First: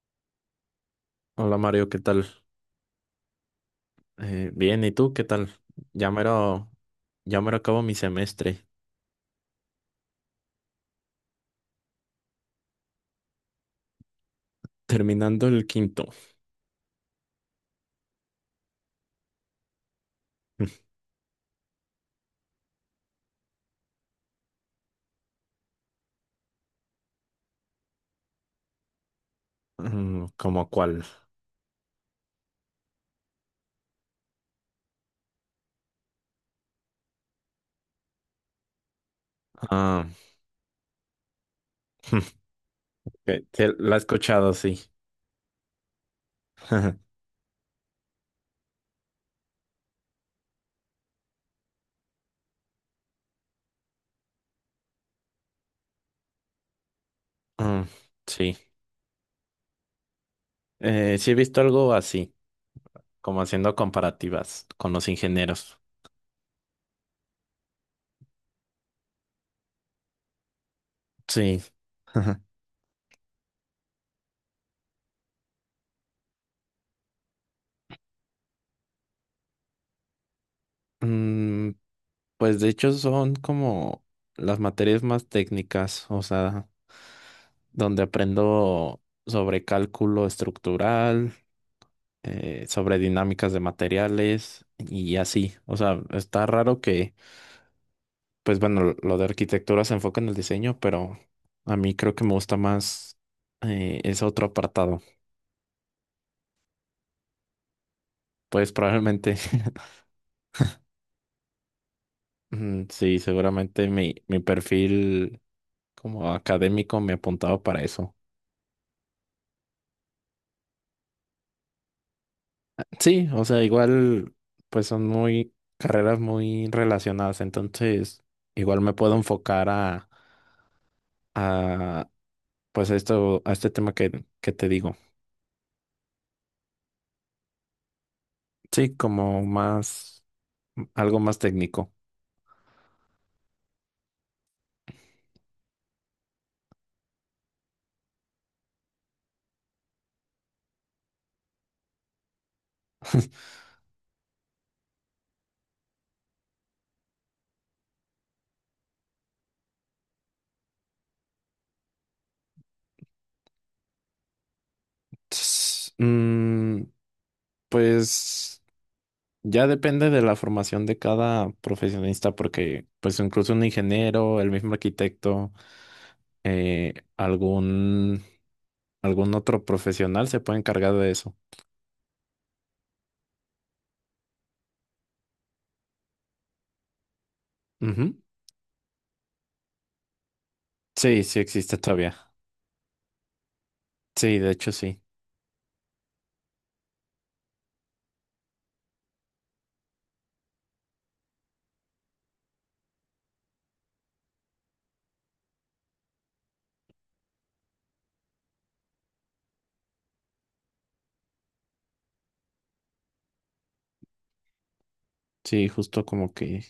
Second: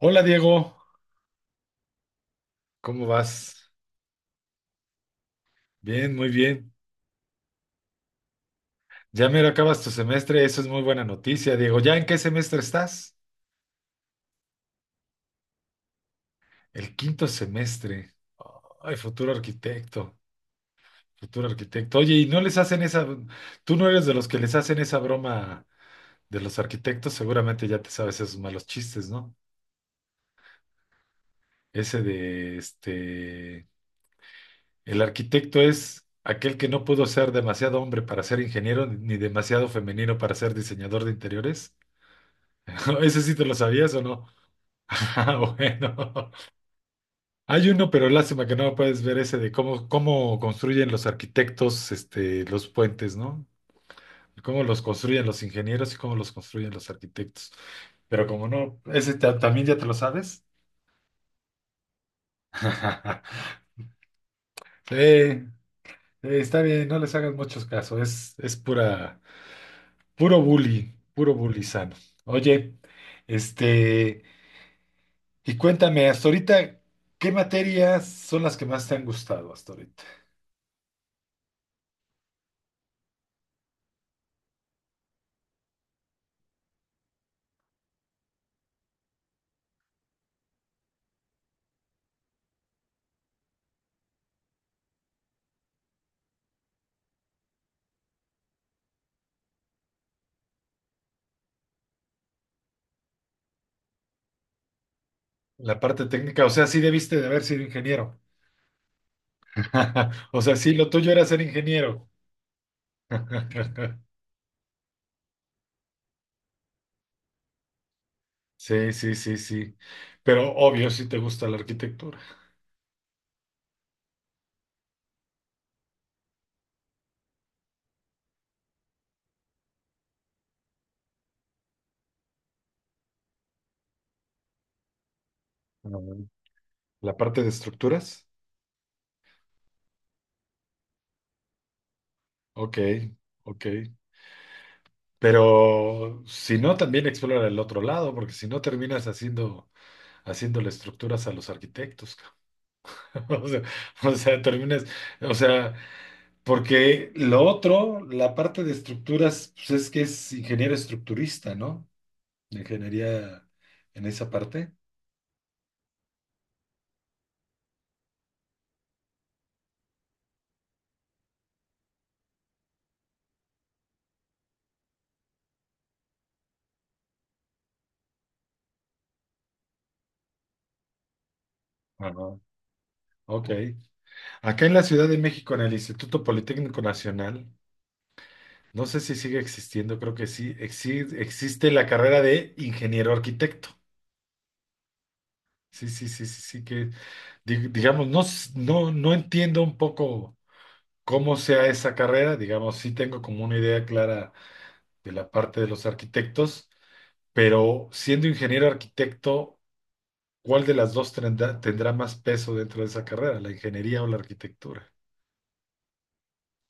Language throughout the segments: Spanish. Hola Diego, Hola Mario, ¿qué tal? ¿cómo vas? Bien, ¿y tú qué tal? Ya Bien, muy mero, bien. ya mero acabo mi semestre, Ya mero acabas tu semestre, eso es muy buena noticia, Diego. ¿Ya en qué semestre estás? terminando el quinto. El quinto semestre. Ay, futuro arquitecto, futuro arquitecto. Oye, ¿y no les hacen esa, tú no eres de los que les hacen esa broma de los arquitectos? Seguramente ya te sabes esos malos chistes, ¿no? Mm, ¿cómo cuál? Ese de, este, el arquitecto es aquel que no pudo ser demasiado hombre para ser ingeniero ni demasiado Ah, femenino para ser diseñador de interiores. ¿Ese sí te que- lo que sabías la he o no? escuchado, sí. Ah, bueno. Hay uno, pero lástima que no puedes ver ese de cómo, cómo construyen los arquitectos, este, los puentes, ¿no? Cómo los construyen los ingenieros y cómo los construyen los arquitectos. Mm, Pero como sí. no, ese también ya te lo sabes. Sí he visto algo así, como haciendo comparativas con Sí, los ingenieros. está bien, no les hagas muchos casos, es pura, puro Sí. bully sano. Oye, este, y cuéntame, hasta ahorita, ¿qué materias son las que más te han gustado hasta ahorita? Mm, pues de hecho son como las materias más técnicas, o sea, donde aprendo sobre cálculo estructural. Sobre dinámicas de materiales y así. O sea, está raro que, pues bueno, lo de arquitectura se enfoca en el diseño, pero a mí creo que me gusta más ese otro apartado. La parte técnica, o sea, sí debiste de haber sido ingeniero. Pues probablemente, O sea, sí, lo tuyo era ser ingeniero. mm, sí, seguramente mi perfil como académico me apuntaba para eso. Sí, sí, sí, sí. Pero obvio, sí te gusta la arquitectura. Sí, o sea, igual, pues son muy carreras muy relacionadas, entonces igual me puedo enfocar a, pues a esto, a este tema que te digo. Ujú. La parte de estructuras. Sí, como más, algo más técnico. Ok, ok. Pero si no, también explora el otro lado, porque si no terminas haciendo, haciéndole estructuras a los arquitectos. O sea, o sea, terminas, o sea, porque lo otro, la parte de estructuras, pues es que es ingeniero estructurista, ¿no? De ingeniería en esa parte. Ts- mm, pues ya depende de la formación de cada profesionista, porque pues incluso un ingeniero, el mismo arquitecto, eh, algún, algún otro profesional se puede encargar de eso. Ajá. Ok. Acá en la Ciudad de México, en el Instituto Politécnico Nacional, Ujú. no sé si sigue existiendo, creo que sí, Sí, sí existe existe la todavía. carrera de ingeniero arquitecto. Sí, de hecho sí. Sí, sí, sí, sí, sí, que digamos, no, no, no entiendo un poco cómo sea esa carrera, digamos, sí tengo como una idea clara de la parte de los arquitectos. Pero siendo ingeniero arquitecto, ¿cuál de las dos tendrá, tendrá más peso dentro de esa carrera, la ingeniería o la arquitectura? Sí, justo como que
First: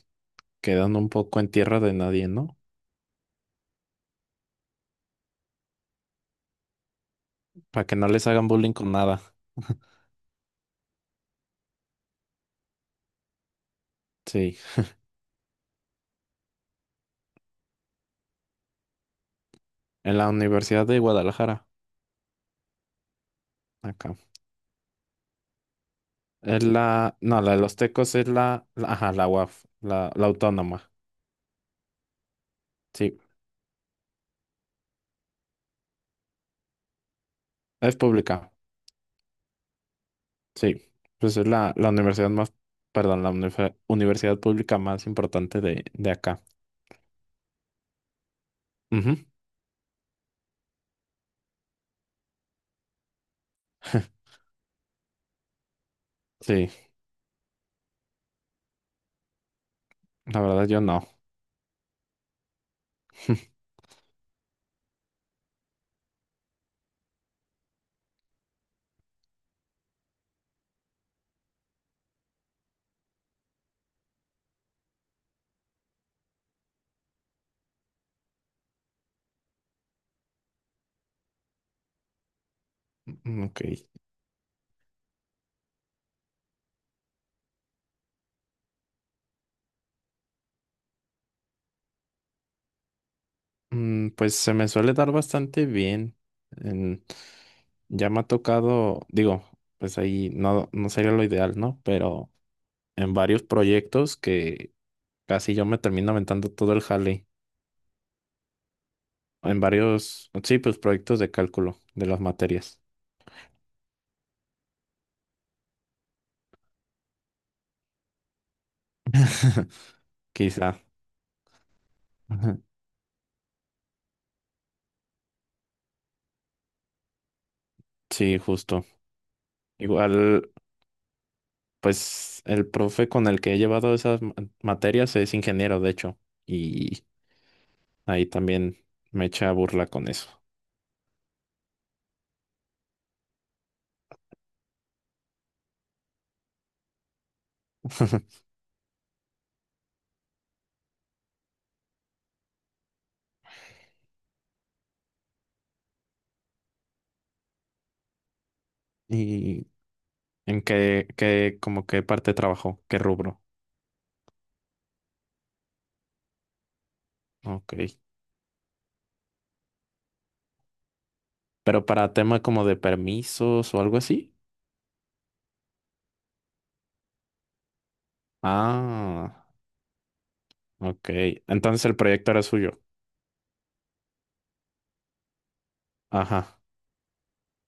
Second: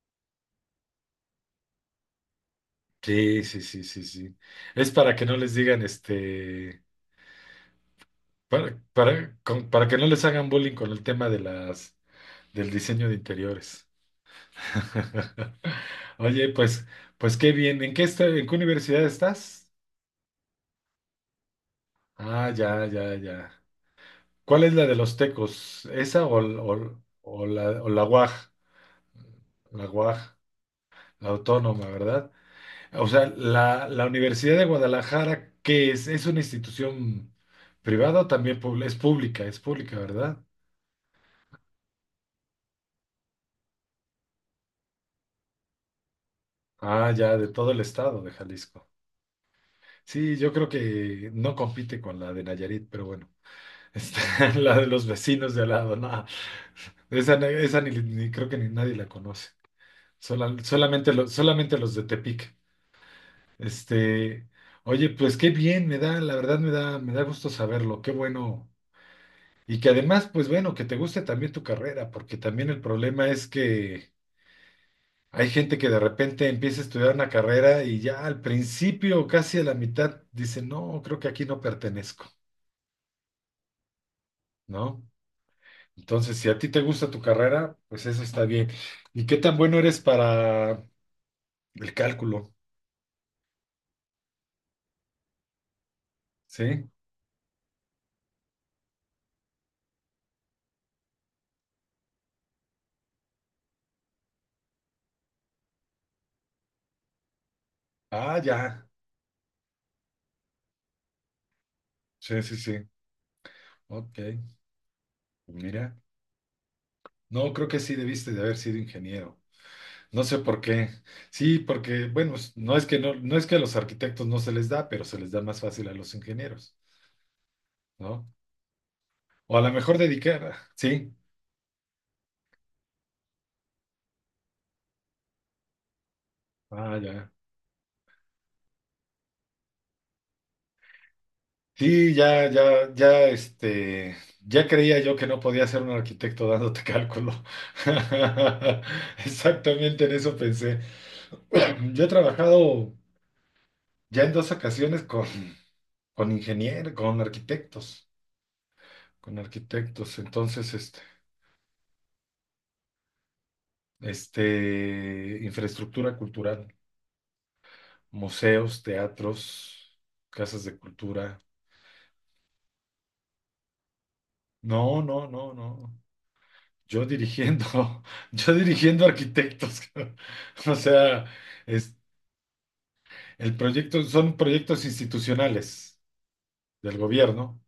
quedando un poco en tierra de nadie, ¿no? Sí, sí, sí, sí, sí. Es para que no les digan, este, Para que no les hagan bullying con nada. para, para que no les hagan bullying con el tema de las, del diseño de interiores. Sí. Oye, pues, pues qué bien. ¿En qué, en qué universidad estás? En la Universidad de Guadalajara, Ah, ya, ya, ya. acá. ¿Cuál es la de los tecos? ¿Esa Es la, no, la de los o la Tecos es UAG? Ajá, la UAF, La la UAG. autónoma. La autónoma, ¿verdad? O Sí, sea, la, la Universidad de Guadalajara, ¿qué es? ¿Es una institución es privada o pública. también es pública? Es pública, ¿verdad? Sí, pues es la universidad más, perdón, universidad pública más importante de acá. Ah, ya, de todo el estado de Jalisco. Ujú. Sí, yo creo que no compite con la de Nayarit, pero bueno, está la de los vecinos de al lado, no. Sí, Esa, esa ni, ni creo que ni nadie la conoce. la verdad yo Solamente, no. Solamente los de Tepic. Este, oye, pues qué bien, me da, la verdad me da gusto saberlo. Qué bueno. Y que además, pues bueno, que te guste también tu carrera, porque también el problema es que hay gente que de repente empieza a estudiar una carrera y ya al principio, casi a la mitad, dice, no, creo que aquí no pertenezco, Ok. ¿no? Entonces, si a ti te gusta tu carrera, pues eso está bien. ¿Y qué tan bueno eres para el cálculo? Mm, pues se me suele dar bastante bien. ¿Sí? En- ya me ha tocado, digo, pues ahí no, no sería lo ideal, ¿no? Pero en varios proyectos que casi yo me termino aventando todo el jale Ah, ya. en varios, sí, pues proyectos de cálculo de las Sí, sí, sí. materias. Ok. Mira. No, creo que sí debiste de haber sido ingeniero. No sé por Quizá. qué. Sí, porque, bueno, Ajá. no es que no, no es que a los arquitectos no se les da, pero se les da más fácil a los ingenieros, ¿no? Sí, justo. O a lo mejor Igual, dedicar, sí. pues el profe con el que he llevado materias es ingeniero, de hecho, Ah, y ya. ahí también me echa burla con eso. Sí, ya, ya, ya, ya creía yo que no podía ser un arquitecto dándote cálculo. Exactamente en eso pensé. Yo he trabajado ya en dos ocasiones con ingenieros, con arquitectos, con ¿Y arquitectos. en Entonces, como qué parte trabajó? ¿Qué rubro? Infraestructura cultural. Ok. Museos, teatros, casas de cultura. Pero para tema como de permisos o algo así. No, no, no, no. Yo dirigiendo, yo dirigiendo Ah, arquitectos. O ok. sea, Entonces es, el proyecto era suyo. el proyecto, son proyectos institucionales Ajá, del gobierno.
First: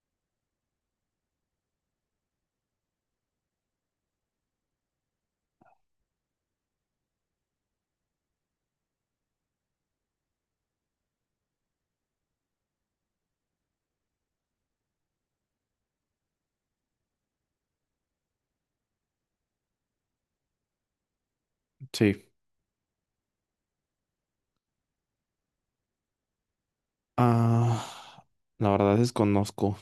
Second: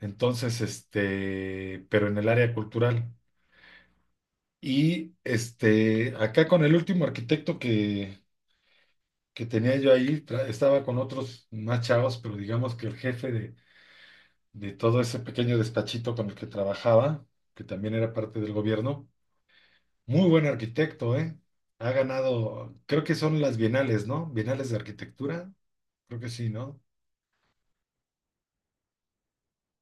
Entonces, pero en el área cultural. Y este, acá con el último arquitecto que tenía yo ahí, estaba con otros más chavos, pero digamos que el jefe de todo ese pequeño despachito con el que trabajaba, que también era parte del gobierno. Muy buen arquitecto, ¿eh? Ha sí. ganado, creo que son las bienales, ¿no? Bienales de arquitectura, creo que sí, ¿no? Ah, la verdad desconozco.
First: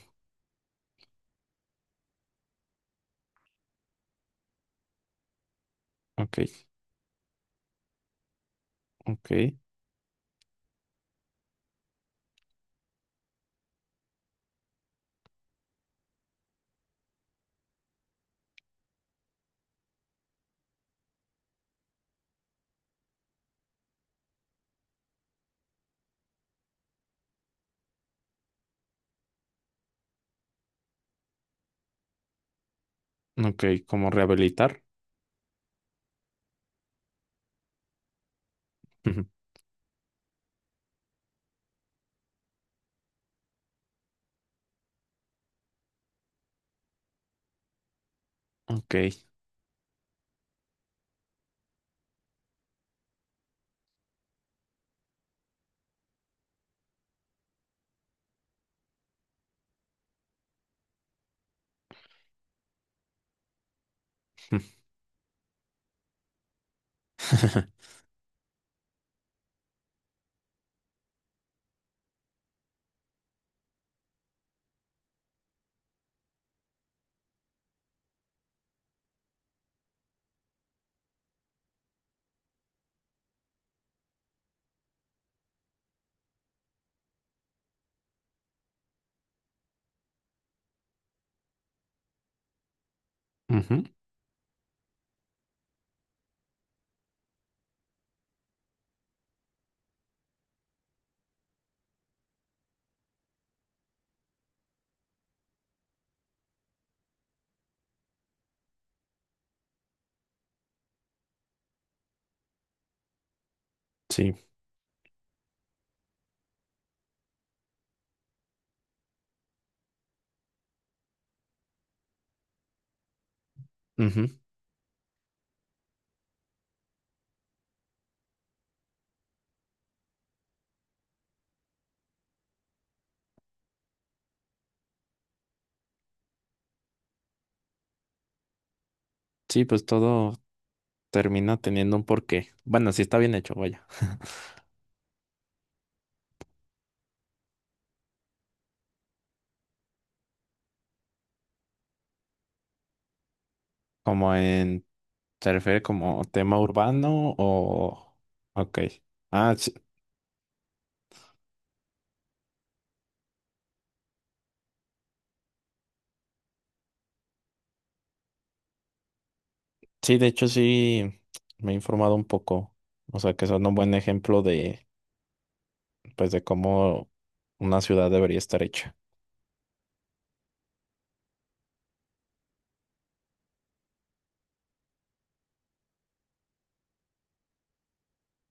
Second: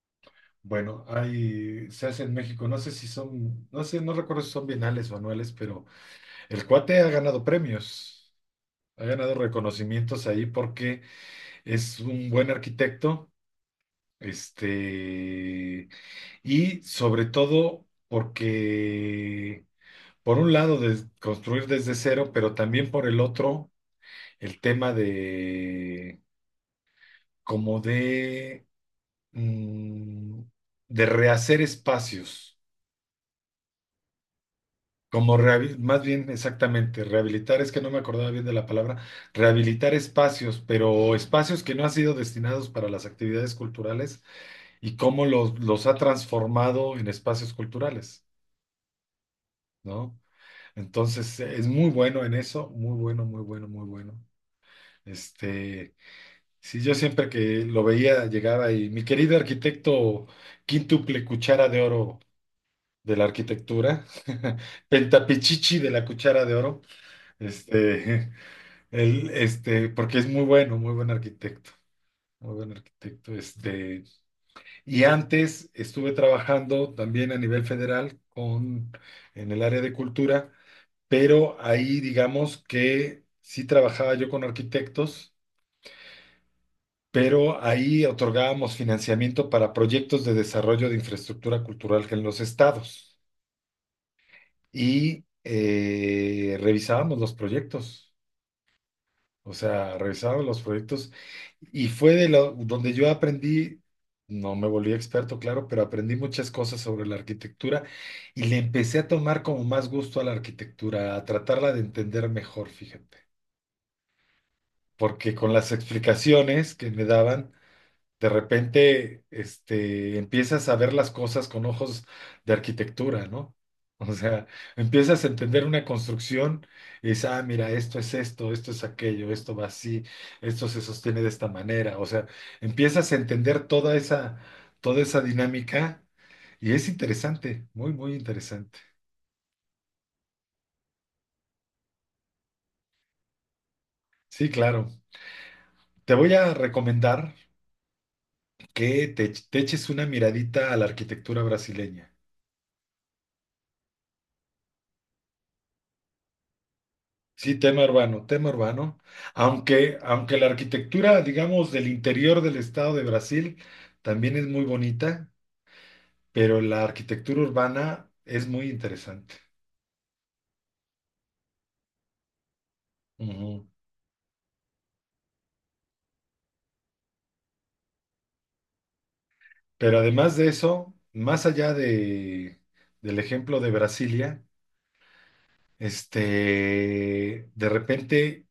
Bueno, hay, se hace en México, no sé si son, no sé, no recuerdo si son bienales o anuales, pero Ok, el cuate ha ganado premios, ha ok, ganado reconocimientos ahí porque es un buen arquitecto, este, y sobre todo porque por un lado, de construir desde cero, pero también por el otro, el tema de como de, mm, de rehacer espacios, ok, ¿cómo rehabilitar? como más bien exactamente, rehabilitar, es que no me acordaba bien de la palabra, Ujú, rehabilitar espacios, pero espacios que no han sido destinados para las actividades culturales y cómo los ha transformado en espacios culturales, ok. ¿no? Entonces, es muy bueno en eso, muy bueno, muy bueno, muy bueno. Este, sí, yo siempre que lo veía llegaba y mi querido arquitecto quíntuple cuchara de oro de la arquitectura, pentapichichi de la cuchara de oro, este, él, porque es muy bueno, muy buen arquitecto, y antes estuve trabajando también a nivel federal con, en el área de cultura, pero ahí digamos que sí trabajaba yo con arquitectos, pero ahí otorgábamos financiamiento para proyectos de desarrollo de infraestructura cultural en los estados Ujú, y revisábamos los proyectos, o sea, revisábamos los proyectos y fue de lo, donde yo aprendí, no me volví experto, claro, pero aprendí muchas cosas sobre la arquitectura y le empecé a tomar como más gusto a la arquitectura, a tratarla de entender mejor, fíjate. sí, Porque con las explicaciones que me daban, de repente, empiezas a ver las cosas con ojos de arquitectura, ¿no? O ujú. sea, empiezas a entender una construcción y dices, ah, mira, esto es esto, esto es aquello, esto va así, esto se sostiene de esta manera. O sea, empiezas a entender toda esa dinámica y es interesante, muy, muy interesante. Sí, pues todo termina teniendo un porqué. Bueno, sí está bien hecho, vaya. Sí, claro. Te voy a recomendar que te eches una miradita a la arquitectura brasileña. Como en, ¿se refiere como tema urbano Sí, tema o...? urbano, tema Ok. urbano. Ah, sí, Aunque, aunque la arquitectura, digamos, del interior del estado de Brasil también es muy bonita, pero la arquitectura urbana es muy interesante. sí, de hecho sí me he informado un poco. O sea, que Ujú. son un buen ejemplo de, pues, de cómo una ciudad debería estar hecha. Pero además de eso, más allá de, del ejemplo de Brasilia, de repente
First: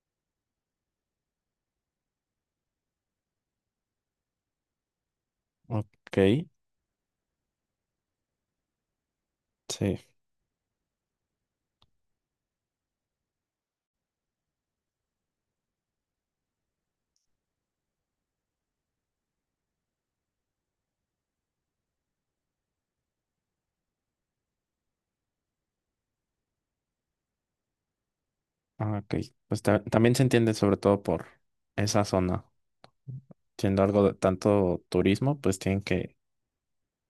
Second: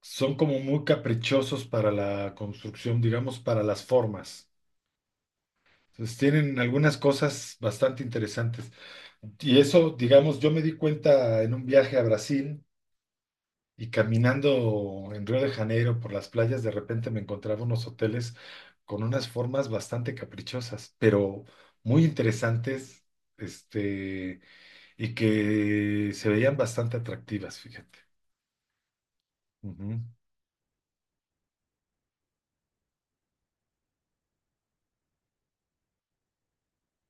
son como muy caprichosos para la construcción, digamos, para las formas. Ok, Pues tienen algunas cosas bastante interesantes. Y eso, sí. digamos, yo me di cuenta en un viaje a Brasil y caminando en Río de Janeiro por las playas, de repente me encontraba unos hoteles con unas formas bastante caprichosas, pero muy interesantes, este, y que se veían bastante atractivas, fíjate. Ah, ok. Pues Ujú. también se entiende sobre todo por esa zona. Siendo algo de tanto turismo, pues tienen que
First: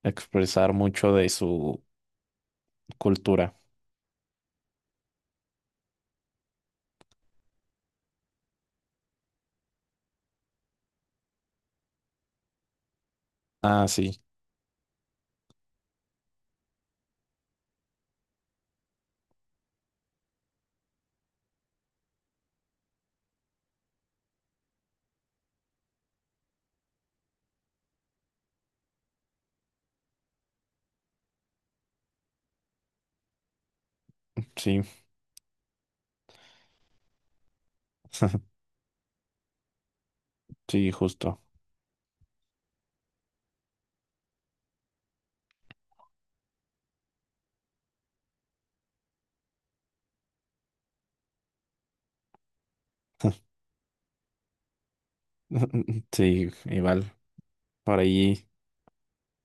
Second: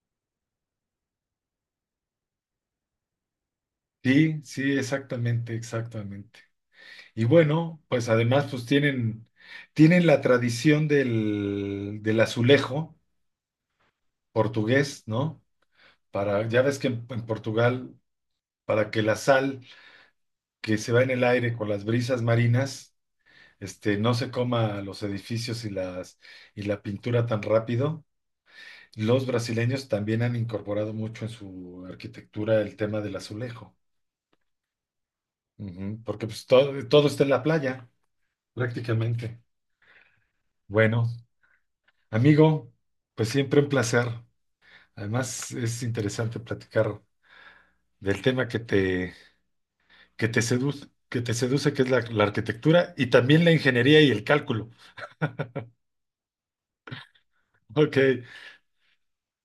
expresar mucho de su cultura. Sí, sí, exactamente, exactamente. Y bueno, pues además pues tienen, tienen la tradición del, del azulejo Ah, sí, portugués, ¿no? Para, ya ves que en Portugal, para que la sal que se va en el aire con las brisas marinas, no se coma los edificios y las, y la pintura tan rápido, los brasileños también han incorporado mucho en su arquitectura el tema del azulejo, sí, ujú, porque pues todo, todo está en la playa, prácticamente. sí, Bueno, justo. amigo, pues siempre un placer. Además, es interesante platicar del tema que te seduce, que te seduce, que es la, la arquitectura y también la ingeniería y el cálculo. Sí, igual. Ok, Por ahí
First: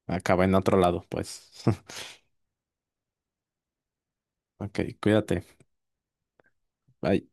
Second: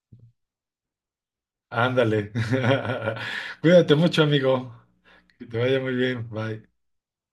acaba en otro lado, pues. ándale. Cuídate mucho, Ok, amigo. Que cuídate. te vaya muy bien. Bye. Bye.